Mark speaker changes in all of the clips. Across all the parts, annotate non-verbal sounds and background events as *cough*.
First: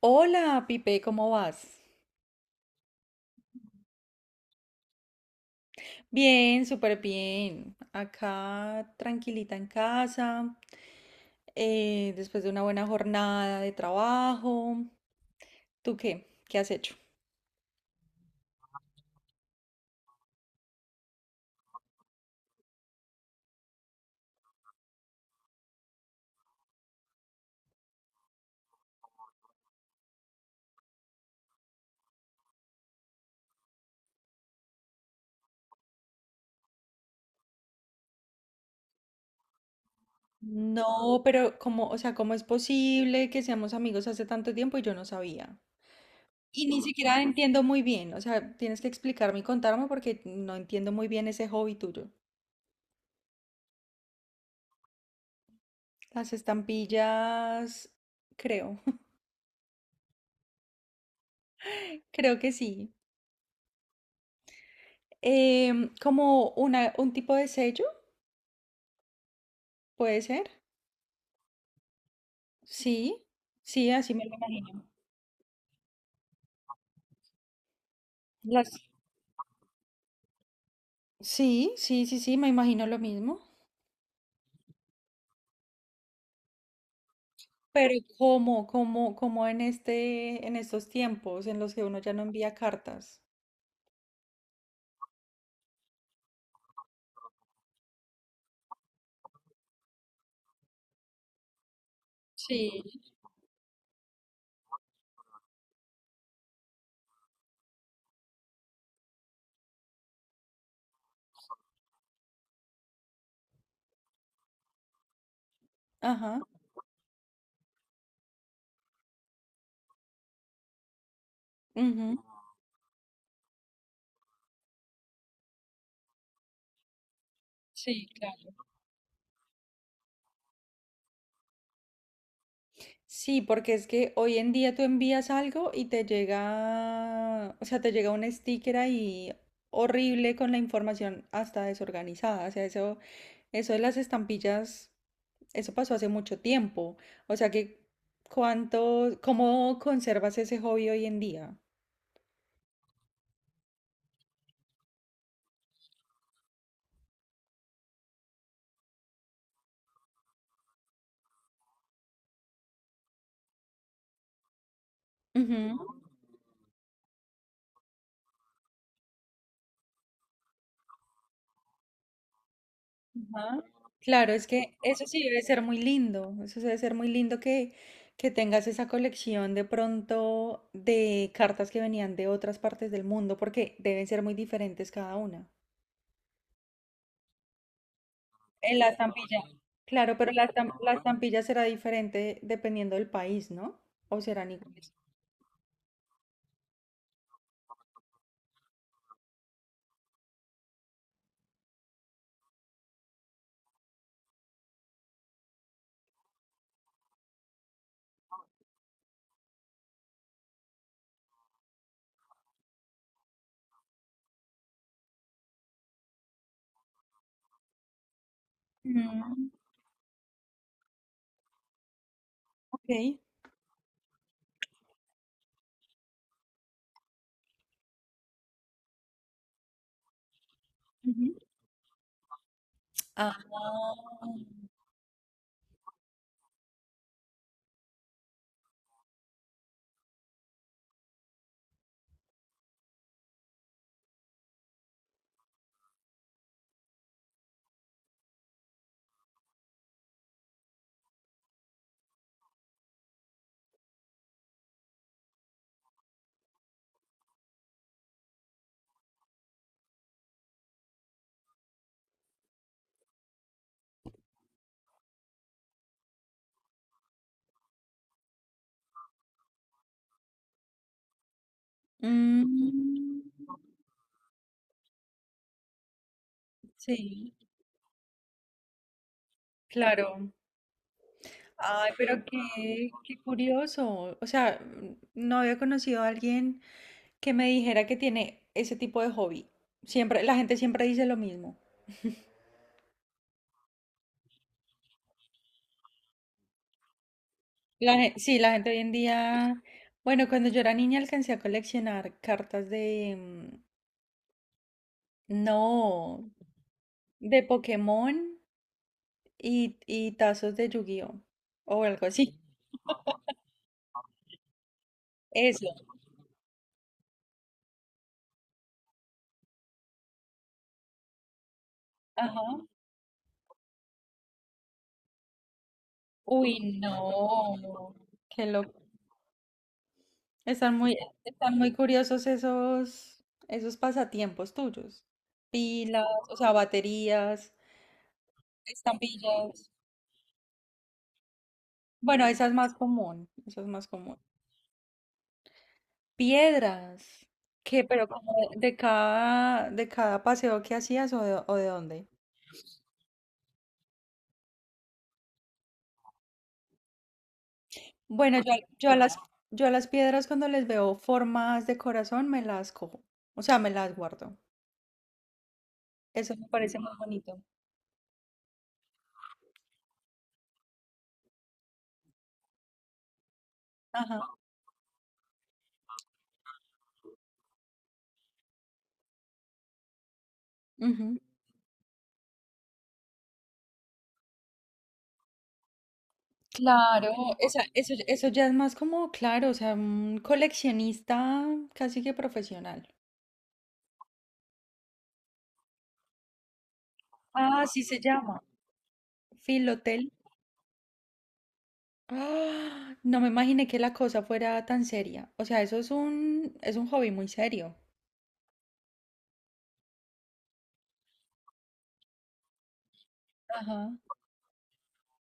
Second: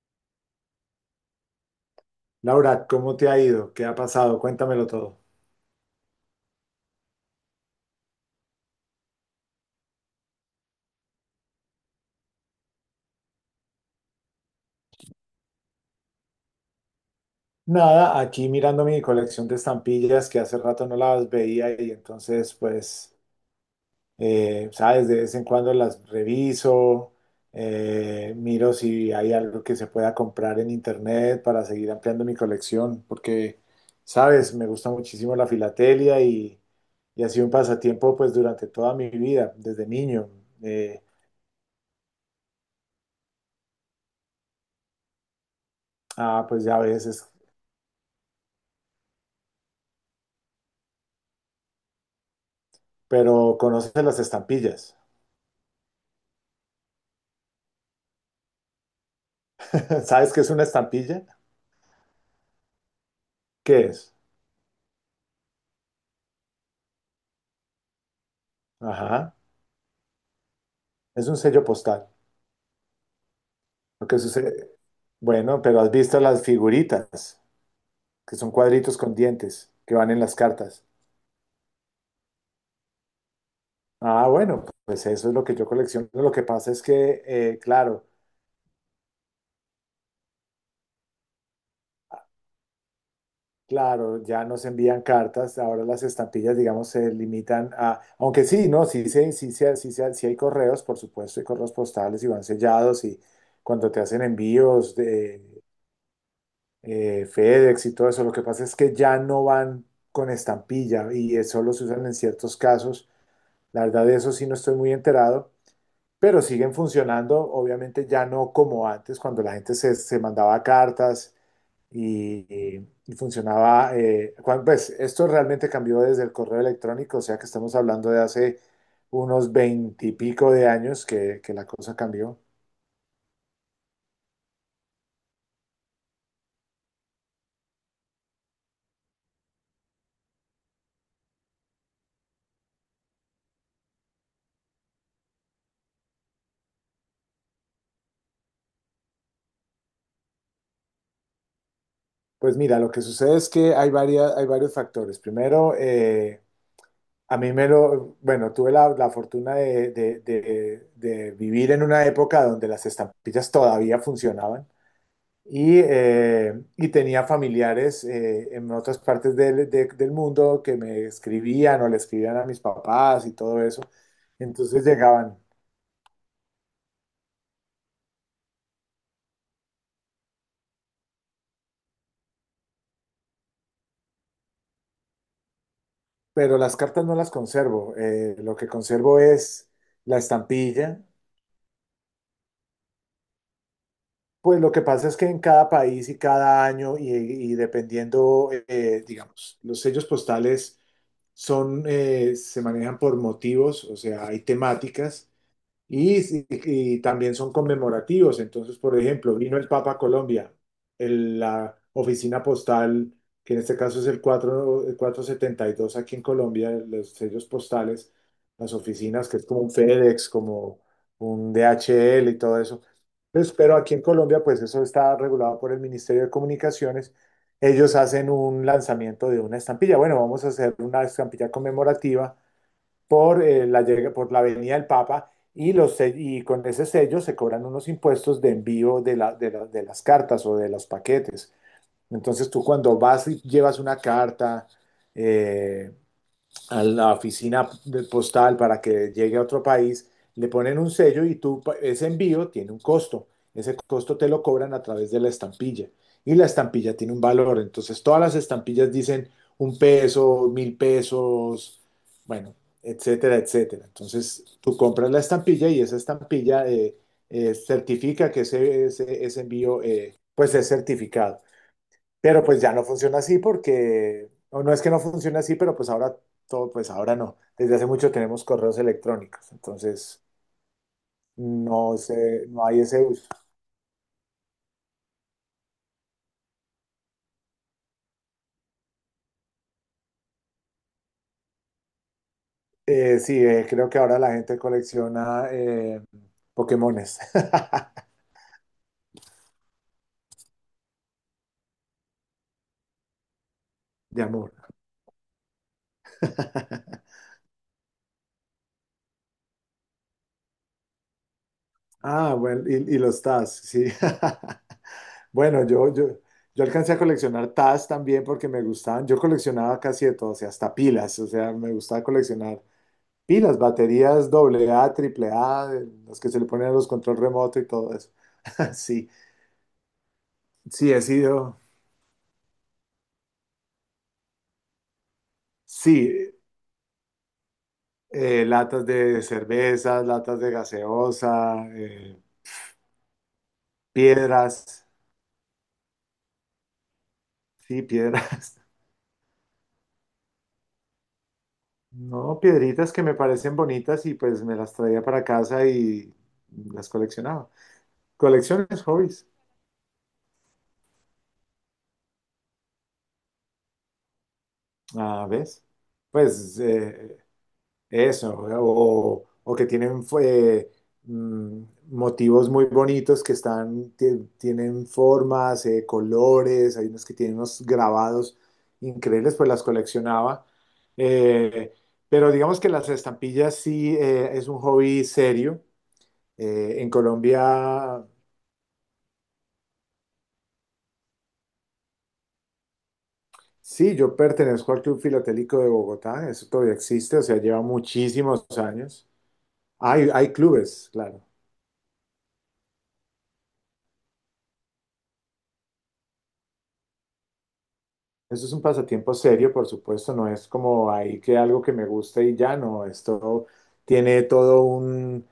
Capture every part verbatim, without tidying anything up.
Speaker 1: Hola, Pipe, ¿cómo vas?
Speaker 2: Laura, ¿cómo te ha ido? ¿Qué ha pasado? Cuéntamelo todo.
Speaker 1: Bien, súper bien. Acá tranquilita en casa, eh, después de una buena jornada de trabajo. ¿Tú qué? ¿Qué has hecho?
Speaker 2: Nada, aquí mirando mi colección de estampillas que hace rato no las veía, y entonces pues, eh, sabes, de vez en cuando las reviso, eh, miro si hay algo que se pueda comprar en internet para seguir ampliando mi colección, porque, sabes, me gusta muchísimo la filatelia y, y ha sido un pasatiempo pues durante toda mi vida, desde niño. Eh,
Speaker 1: No, pero ¿cómo, o sea, cómo es posible que seamos amigos hace tanto tiempo y yo no sabía?
Speaker 2: ah, pues
Speaker 1: Y
Speaker 2: ya a
Speaker 1: ni siquiera
Speaker 2: veces,
Speaker 1: entiendo muy bien, o sea, tienes que explicarme y contarme porque no entiendo muy bien ese hobby tuyo.
Speaker 2: pero conoces las estampillas.
Speaker 1: Las estampillas, creo,
Speaker 2: *laughs* ¿Sabes qué es una estampilla?
Speaker 1: *laughs* creo que sí.
Speaker 2: ¿Qué es?
Speaker 1: Em, como una, un tipo de sello.
Speaker 2: Ajá,
Speaker 1: Puede ser,
Speaker 2: es un sello postal.
Speaker 1: sí, sí,
Speaker 2: Lo
Speaker 1: así
Speaker 2: que
Speaker 1: me lo
Speaker 2: sucede,
Speaker 1: imagino.
Speaker 2: bueno, pero has visto las figuritas, que son
Speaker 1: Las...
Speaker 2: cuadritos con dientes, que van en las cartas.
Speaker 1: Sí, sí, sí, sí, me imagino lo mismo.
Speaker 2: Ah, bueno, pues eso es lo que yo colecciono. Lo que pasa es que, eh,
Speaker 1: Pero
Speaker 2: claro,
Speaker 1: ¿cómo, cómo, cómo en este, en estos tiempos en los que uno ya no envía cartas?
Speaker 2: claro, ya no se envían cartas. Ahora las estampillas, digamos, se limitan a, aunque sí, no, sí, sí, sí, sí, sí, sí, sí hay correos, por supuesto, hay correos postales y van
Speaker 1: Sí.
Speaker 2: sellados, y cuando te hacen envíos de eh, FedEx y todo eso. Lo que pasa es que ya no van con estampilla, y eh, solo se usan en ciertos casos. La verdad de eso sí no estoy muy enterado,
Speaker 1: Ajá.
Speaker 2: pero siguen funcionando. Obviamente ya no como antes, cuando la gente se, se mandaba cartas
Speaker 1: Ujú.
Speaker 2: y, y- y funcionaba. Eh, cuan- pues esto realmente cambió desde el correo electrónico, o sea que estamos
Speaker 1: Sí,
Speaker 2: hablando de
Speaker 1: claro.
Speaker 2: hace unos veintipico de años que, que la cosa cambió.
Speaker 1: Sí, porque es que hoy en día tú envías algo y te llega, o sea, te llega un sticker ahí horrible con la información hasta desorganizada. O sea, eso. Eso de las estampillas, eso pasó hace mucho tiempo. O sea que, ¿cuánto, cómo conservas ese hobby hoy en día?
Speaker 2: Pues mira, lo que sucede es que hay varias, hay varios factores. Primero, eh, A mí me lo, bueno, tuve la, la fortuna de, de- de- de vivir en una época donde las estampillas todavía funcionaban, y,
Speaker 1: Ujú,
Speaker 2: eh, y tenía familiares eh, en otras partes del, de- del mundo que me escribían, o le escribían a mis papás y todo
Speaker 1: ajá.
Speaker 2: eso.
Speaker 1: Claro, es que
Speaker 2: Entonces
Speaker 1: eso sí
Speaker 2: llegaban,
Speaker 1: debe ser muy lindo. Eso debe ser muy lindo que, que tengas esa colección de pronto de cartas que venían de otras partes del mundo, porque deben ser muy diferentes cada una.
Speaker 2: pero las cartas no las conservo. eh, lo que
Speaker 1: En la
Speaker 2: conservo
Speaker 1: estampilla.
Speaker 2: es
Speaker 1: Claro,
Speaker 2: la
Speaker 1: pero la, estam- la
Speaker 2: estampilla.
Speaker 1: estampilla será diferente dependiendo del país, ¿no? ¿O serán
Speaker 2: Pues lo que
Speaker 1: iguales?
Speaker 2: pasa es que en cada país y cada año, y, y dependiendo, eh, digamos, los sellos postales son, eh, se manejan por motivos, o sea, hay temáticas. Y, si- y también son conmemorativos. Entonces, por ejemplo, vino el Papa a Colombia, el- la oficina postal, que en este caso es el cuatro, el cuatrocientos setenta y dos aquí en Colombia, los sellos postales, las oficinas, que es
Speaker 1: Mm,
Speaker 2: como un FedEx, como un D H L y todo eso.
Speaker 1: ok.
Speaker 2: Pues, pero aquí en Colombia, pues eso está regulado por el Ministerio de Comunicaciones. Ellos hacen un lanzamiento de una estampilla. Bueno, vamos a hacer una
Speaker 1: Ujú.
Speaker 2: estampilla conmemorativa
Speaker 1: Ah,
Speaker 2: por, eh, la, llega- por la venida del Papa, y, los, se- y con ese sello se cobran unos impuestos de envío de, la- de la- de las cartas o de los paquetes. Entonces tú, cuando vas y llevas una carta, eh, a la oficina de postal para que llegue a otro país, le ponen un sello, y tú, ese envío tiene un costo. Ese costo te lo cobran a través de la estampilla. Y la estampilla tiene un valor. Entonces, todas las estampillas dicen un peso, mil pesos, bueno, etcétera, etcétera. Entonces, tú compras la estampilla, y esa estampilla eh, eh, certifica que ese, ese- ese envío eh, pues es certificado. Pero pues ya no funciona
Speaker 1: mm,
Speaker 2: así porque, o no es que no funcione así, pero pues ahora todo, pues ahora
Speaker 1: sí,
Speaker 2: no. Desde hace mucho tenemos correos electrónicos, entonces
Speaker 1: claro. Ay,
Speaker 2: no
Speaker 1: pero
Speaker 2: sé, no hay
Speaker 1: qué,
Speaker 2: ese
Speaker 1: qué
Speaker 2: uso.
Speaker 1: curioso. O sea, mm, no había conocido a alguien que me dijera que tiene ese tipo de hobby. Siempre, la gente siempre dice lo mismo.
Speaker 2: Eh, sí, eh, creo que ahora la gente colecciona eh, Pokémones.
Speaker 1: La, gen- sí, la gente hoy en día. Bueno, cuando yo era niña alcancé a coleccionar cartas de, mm,
Speaker 2: *laughs* De amor.
Speaker 1: no, de Pokémon y, y tazos de Yu-Gi-Oh! O algo
Speaker 2: Ah,
Speaker 1: así.
Speaker 2: bueno, y, y los Taz, sí. *laughs* Bueno,
Speaker 1: Eso.
Speaker 2: yo, yo, yo alcancé a coleccionar Taz también, porque me gustaban. Yo coleccionaba casi de todo, o sea, hasta pilas, o sea, me gustaba
Speaker 1: Ajá.
Speaker 2: coleccionar. Y las baterías doble A, triple A, las que se le ponen a
Speaker 1: Uy,
Speaker 2: los control remoto y
Speaker 1: no,
Speaker 2: todo eso.
Speaker 1: qué
Speaker 2: *laughs*
Speaker 1: loco.
Speaker 2: Sí,
Speaker 1: Están
Speaker 2: sí,
Speaker 1: muy,
Speaker 2: he
Speaker 1: están
Speaker 2: sido,
Speaker 1: muy curiosos esos, esos pasatiempos tuyos. Pilas,
Speaker 2: sí,
Speaker 1: o sea, baterías,
Speaker 2: eh, latas de
Speaker 1: estampillas.
Speaker 2: cervezas, latas de gaseosa, eh,
Speaker 1: Bueno, esa es más común, esa es más común.
Speaker 2: piedras,
Speaker 1: Piedras.
Speaker 2: sí,
Speaker 1: ¿Qué? Pero como de,
Speaker 2: piedras.
Speaker 1: de
Speaker 2: *laughs*
Speaker 1: cada, de cada paseo que hacías o de, o de dónde.
Speaker 2: No, piedritas que me parecen bonitas, y pues me las traía para casa y las coleccionaba.
Speaker 1: Bueno, yo, a-
Speaker 2: Colecciones,
Speaker 1: yo a las,
Speaker 2: hobbies.
Speaker 1: yo a las piedras cuando les veo formas de corazón me las cojo. O sea, me las guardo.
Speaker 2: Ah, ¿ves?
Speaker 1: Eso me
Speaker 2: Pues
Speaker 1: parece muy
Speaker 2: eh,
Speaker 1: bonito.
Speaker 2: Eso, o, o que tienen fue, mm, motivos muy bonitos, que están,
Speaker 1: Ajá.
Speaker 2: tie- tienen formas, eh, colores, hay unos que tienen unos grabados increíbles, pues las coleccionaba. Eh, pero digamos que las estampillas sí eh, es un hobby serio. Eh, en
Speaker 1: Claro, esa- eso,
Speaker 2: Colombia,
Speaker 1: eso ya es más como, claro, o sea, un coleccionista casi que profesional.
Speaker 2: sí, yo pertenezco al Club Filatélico de Bogotá, eso todavía existe, o sea, lleva
Speaker 1: Ah, sí se llama.
Speaker 2: muchísimos años.
Speaker 1: Filotel.
Speaker 2: Hay, hay clubes, claro.
Speaker 1: Ah, no me imaginé que la cosa fuera tan seria. O sea, eso es un, es un hobby muy serio.
Speaker 2: Eso es un pasatiempo serio, por supuesto, no es como ahí que algo que me guste y ya no, esto
Speaker 1: Ajá.
Speaker 2: tiene todo un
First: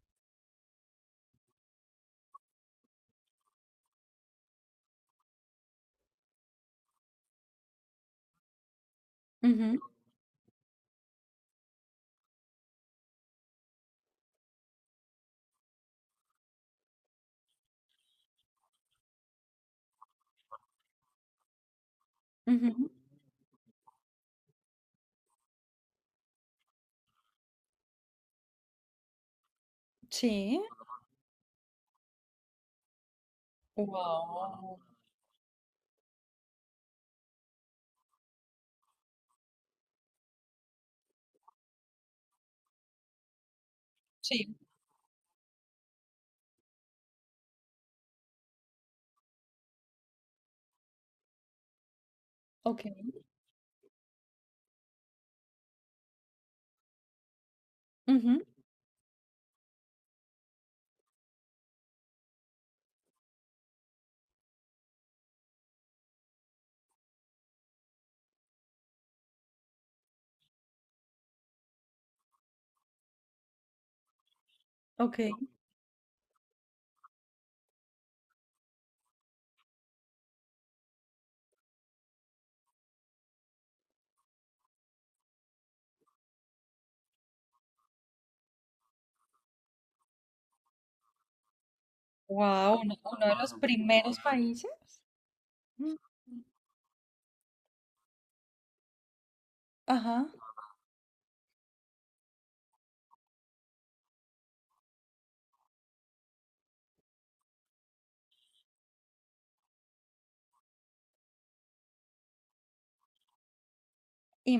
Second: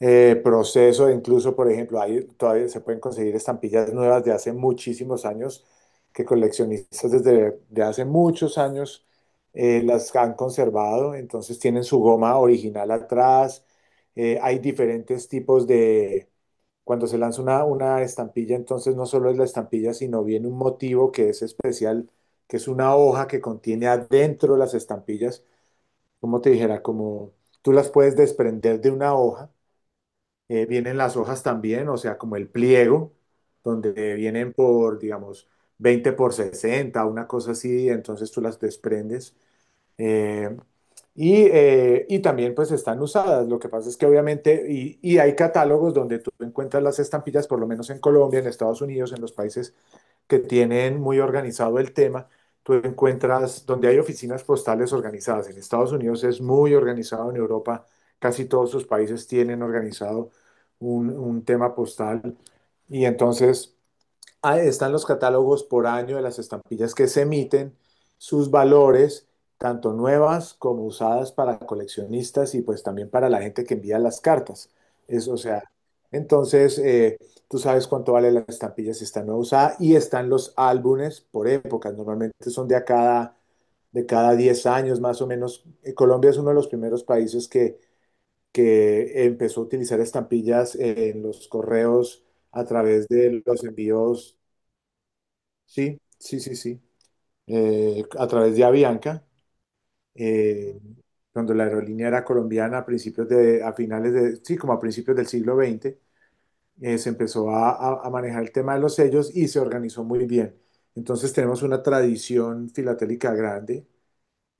Speaker 2: eh, proceso. Incluso, por ejemplo, ahí todavía se pueden conseguir estampillas nuevas de hace muchísimos años, que coleccionistas desde de hace muchos años eh, las han conservado, entonces tienen su goma original atrás, eh, hay diferentes tipos de cuando se lanza una, una estampilla, entonces no solo es la estampilla, sino viene un motivo que es especial, que
Speaker 1: Ujú,
Speaker 2: es
Speaker 1: ujú.
Speaker 2: una hoja que contiene adentro las estampillas, como te dijera, como tú las puedes desprender de una hoja,
Speaker 1: Sí.
Speaker 2: eh, vienen las hojas también, o sea, como el pliego, donde vienen
Speaker 1: Wow.
Speaker 2: por, digamos, veinte por sesenta, una cosa así, entonces tú las desprendes, eh, y, eh, y también pues están usadas. Lo que pasa es que
Speaker 1: Sí.
Speaker 2: obviamente, y, y hay catálogos donde tú encuentras las estampillas, por lo menos en Colombia, en Estados Unidos, en los países que tienen muy organizado el tema, tú
Speaker 1: Ok.
Speaker 2: encuentras donde hay oficinas postales organizadas. En Estados Unidos es muy organizado, en Europa
Speaker 1: Ujú,
Speaker 2: casi todos sus países tienen organizado un, un tema postal. Y entonces... Ahí están los catálogos por año de las estampillas que se emiten, sus valores, tanto nuevas como usadas, para coleccionistas, y pues también para la gente que envía las cartas.
Speaker 1: ok.
Speaker 2: Eso, o sea, entonces eh, tú sabes cuánto vale la estampilla si está nueva usada, y están los álbumes por épocas. Normalmente son de a cada, de cada diez años más o menos. Eh, Colombia es uno de los primeros países que, que empezó a utilizar estampillas en los correos, a
Speaker 1: Wow, uno,
Speaker 2: través
Speaker 1: uno de
Speaker 2: de
Speaker 1: los
Speaker 2: los
Speaker 1: primeros
Speaker 2: envíos.
Speaker 1: países. Mm,
Speaker 2: Sí, sí, sí, sí. Eh, a través de Avianca,
Speaker 1: ajá.
Speaker 2: eh, cuando la aerolínea era colombiana a principios de, a finales de, sí, como a principios del siglo veinte, eh, se empezó a, a- a manejar el tema de los sellos, y se organizó muy bien. Entonces tenemos una tradición filatélica grande,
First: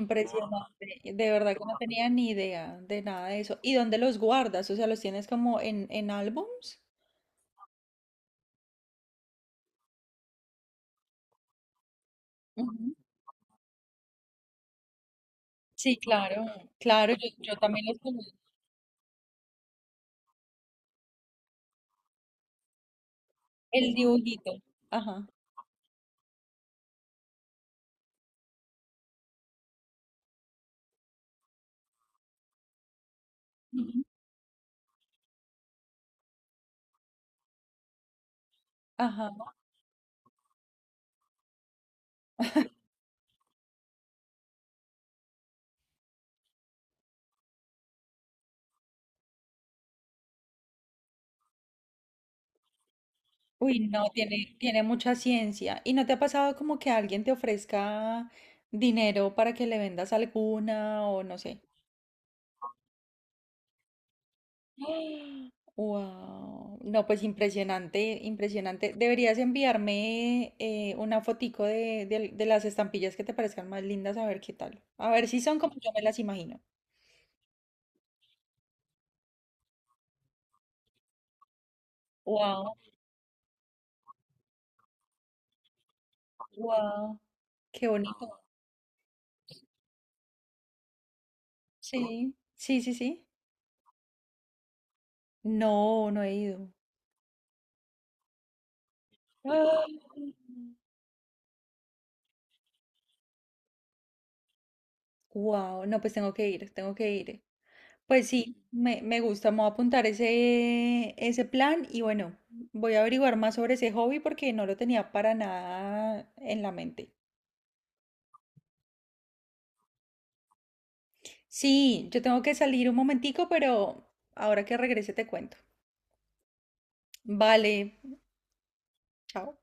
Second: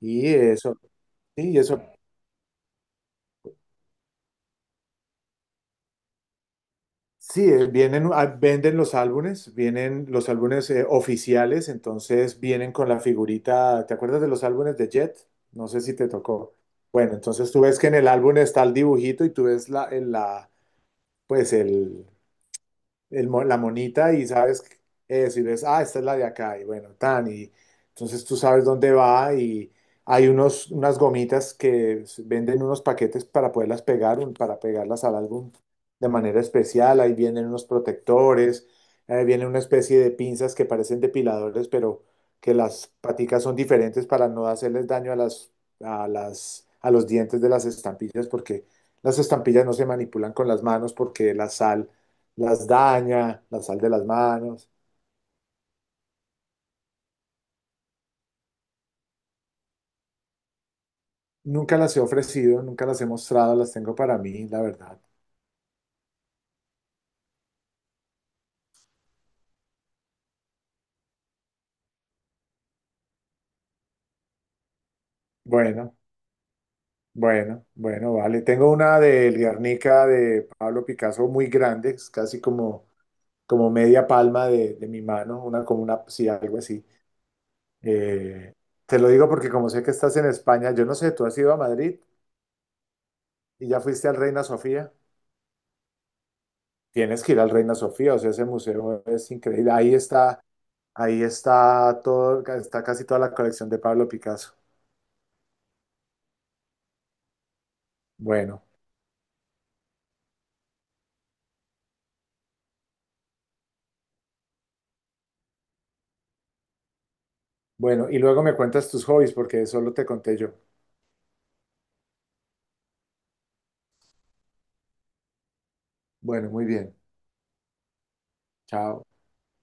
Speaker 2: y eso,
Speaker 1: de
Speaker 2: sí,
Speaker 1: verdad
Speaker 2: y
Speaker 1: que no
Speaker 2: eso.
Speaker 1: tenía ni idea de nada de eso. ¿Y dónde los guardas? O sea, ¿los tienes como en, en álbums?
Speaker 2: Sí, eh, vienen, ah, venden los álbumes, vienen los álbumes eh, oficiales, entonces vienen con
Speaker 1: Ujú.
Speaker 2: la figurita. ¿Te acuerdas de los álbumes de Jet? No sé si
Speaker 1: Sí,
Speaker 2: te
Speaker 1: claro,
Speaker 2: tocó.
Speaker 1: claro,
Speaker 2: Bueno,
Speaker 1: yo,
Speaker 2: entonces
Speaker 1: yo
Speaker 2: tú ves
Speaker 1: también
Speaker 2: que en
Speaker 1: los
Speaker 2: el
Speaker 1: conozco.
Speaker 2: álbum está el dibujito, y tú ves la, el- la, pues el, el mo- la
Speaker 1: El
Speaker 2: monita, y
Speaker 1: dibujito.
Speaker 2: sabes
Speaker 1: Ajá.
Speaker 2: eso, y ves, ah, esta es la de acá, y bueno, tan, y entonces tú sabes dónde va, y hay unos, unas gomitas que s- venden unos paquetes para poderlas
Speaker 1: Ujú.
Speaker 2: pegar, un- para pegarlas al álbum de manera especial. Ahí vienen unos protectores, eh, viene
Speaker 1: Ajá.
Speaker 2: una especie de pinzas que parecen depiladores, pero que las paticas son diferentes para no hacerles daño a las, a las, a los dientes de las estampillas, porque las estampillas no se manipulan con las manos, porque la sal las daña, las
Speaker 1: Uy,
Speaker 2: sal de las
Speaker 1: no, tiene,
Speaker 2: manos.
Speaker 1: tiene mucha ciencia. ¿Y no te ha pasado como que alguien te ofrezca dinero para que le vendas alguna o no sé?
Speaker 2: Nunca las he ofrecido, nunca las he mostrado, las tengo para mí, la verdad.
Speaker 1: Wow. No, pues impresionante, impresionante. Deberías enviarme eh, una fotico de, de- de las estampillas que te parezcan más lindas, a ver qué tal. A ver si son como yo
Speaker 2: Bueno,
Speaker 1: me las imagino.
Speaker 2: bueno, bueno, vale. Tengo una del Guernica de Pablo Picasso muy grande, es casi
Speaker 1: Wow,
Speaker 2: como, como media palma de, de mi mano, una como una, sí, algo así.
Speaker 1: wow. Qué bonito.
Speaker 2: Eh, Te lo digo porque como sé que estás en España, yo no sé, tú has ido a Madrid
Speaker 1: Sí, sí, sí, sí.
Speaker 2: y ya fuiste al Reina Sofía.
Speaker 1: No, no he ido.
Speaker 2: Tienes que ir al Reina Sofía, o sea, ese museo es increíble. Ahí está Ahí está todo, está casi toda la colección de Pablo Picasso.
Speaker 1: Wow, no, pues tengo que ir, tengo que ir. Pues sí,
Speaker 2: Bueno,
Speaker 1: me, me gusta, me voy a apuntar ese, ese plan y bueno, voy a averiguar más sobre ese hobby porque no lo tenía para nada en la mente.
Speaker 2: bueno, y luego me cuentas tus hobbies, porque solo te conté yo.
Speaker 1: Sí, yo tengo que salir un momentico, pero ahora que regrese te cuento.
Speaker 2: Bueno, muy bien.
Speaker 1: Vale,
Speaker 2: Chao.
Speaker 1: chao.